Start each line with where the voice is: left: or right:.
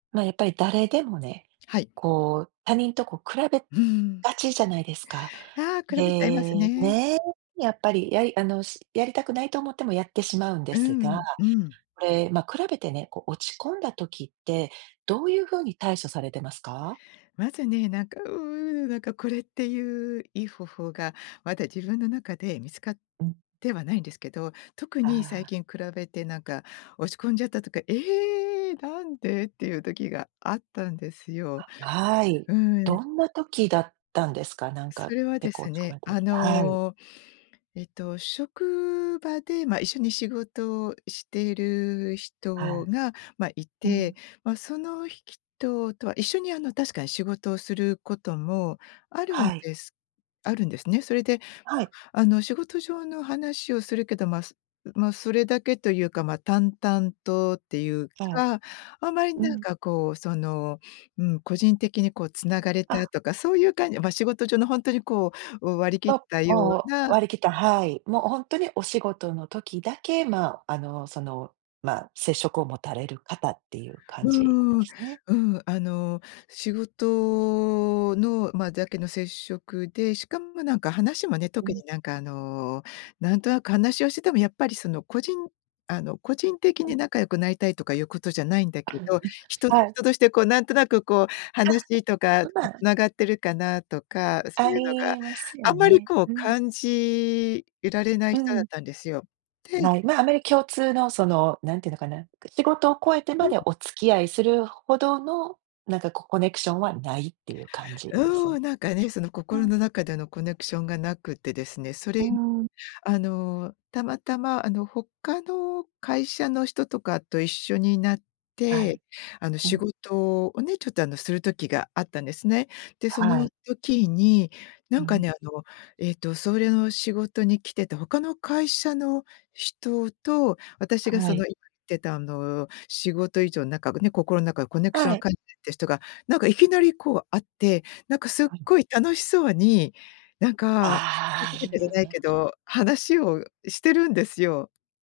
right: ま、やっぱり誰でもね、
left: はい。
right: こう、他人とこう比べ
left: うん。
right: がちじゃないですか。
left: ああ、比べちゃいます
right: で、
left: ね。
right: ね、やっぱり、やりあの、しやりたくないと思ってもやってしまうんで
left: う
right: すが、
left: んうん。
right: これ、ま、比べてね、こう落ち込んだ時って、どういうふうに対処されてますか？
left: まずね、なんか、うぬなんかこれっていういい方法がまだ自分の中で見つかっ
right: うん。
left: てはないんですけど、特
right: あ
left: に最
right: あ。
left: 近比べてなんか落ち込んじゃったとか、「ええ、なんで？」っていう時があったんですよ。
right: はい、
left: うん。
right: どんな時だったんですか？なん
left: そ
right: か
left: れは
right: 結
left: で
right: 構
left: す
right: 落ち込ま
left: ね、
right: れた
left: あ
right: 時、はい。
left: のえっと職場で、ま、一緒に仕事をしてる
right: は
left: 人
right: い。
left: が、ま、い
right: う
left: て、
right: ん。
left: ま、そのひきととは、一緒にあの確かに仕事をすることもあるん
right: はい。
left: ですあるんですね。それで
right: はい。
left: あの仕事上の話をするけど、まま、それだけというか、ま、淡々とっていう
right: はい。
left: か、あんまり
right: う
left: なん
right: ん。
left: かこうその、うん個人的にこう繋がれた
right: あ。
left: とかそういう感じは、ま、仕事上のほんとにこう割り切っ
right: お、
left: たよ
right: お
left: う
right: お、
left: な
right: 割り切った、はい。もうほんとにお仕事の時だけ、ま、あの、その、ま、接触を持たれる方っていう感
left: う
right: じなん
left: ー
right: で
left: ん、
right: すね。
left: うん、あの仕事の、ま、だけの接触で、しかもなんか話もね、
right: う
left: 特に
right: ん。
left: なんかあのなんとなく話をしててもやっぱりその個人あの個人的
right: うん。
left: に仲良くなりたいとかいうことじゃないんだけ
right: うん、
left: ど、人と
right: はい。
left: 人としてこうなんとなくこう、
right: あ、
left: 話とか、
right: う
left: こう
right: ま。
left: 繋がってるかなとか、そう
right: あ
left: いうのが、
right: りますよ
left: あんまり
right: ね。
left: こう
right: うん。
left: 感じられない
right: う
left: 人だっ
right: ん。
left: たんですよ。で
right: ない、ま、あまり共通のその何て言うのかな、仕事を超えて
left: う
right: ま
left: ん。
right: でお付き合いするほどの、なんかこうコネクションはないっていう感じです？う
left: うん、なんかね、その心
right: ん。
left: の中でのコネクションがなくてですね、それ、
right: うーん。
left: あのたまたまあの他の会社の人とかと一緒になっ
right: は
left: て、
right: い。
left: あの
right: う
left: 仕
right: ん。
left: 事をね、ちょっとあのする時があったんですね。で、その
right: はい。
left: 時にな
right: う
left: んかね、
right: ん。
left: あのえっとそれの仕事に来てた他の会社の人と私が
right: は
left: その
right: い。
left: 言ってたあの仕事以上仲がね、心の中のコネクション
right: は
left: が
right: い。
left: かいて人が、なんかいきなりこう会って、なんかすっ
right: はい。
left: ごい楽しそうになんか、じ
right: あ
left: ゃないけ
right: あ。
left: ど、話をしてるんですよ。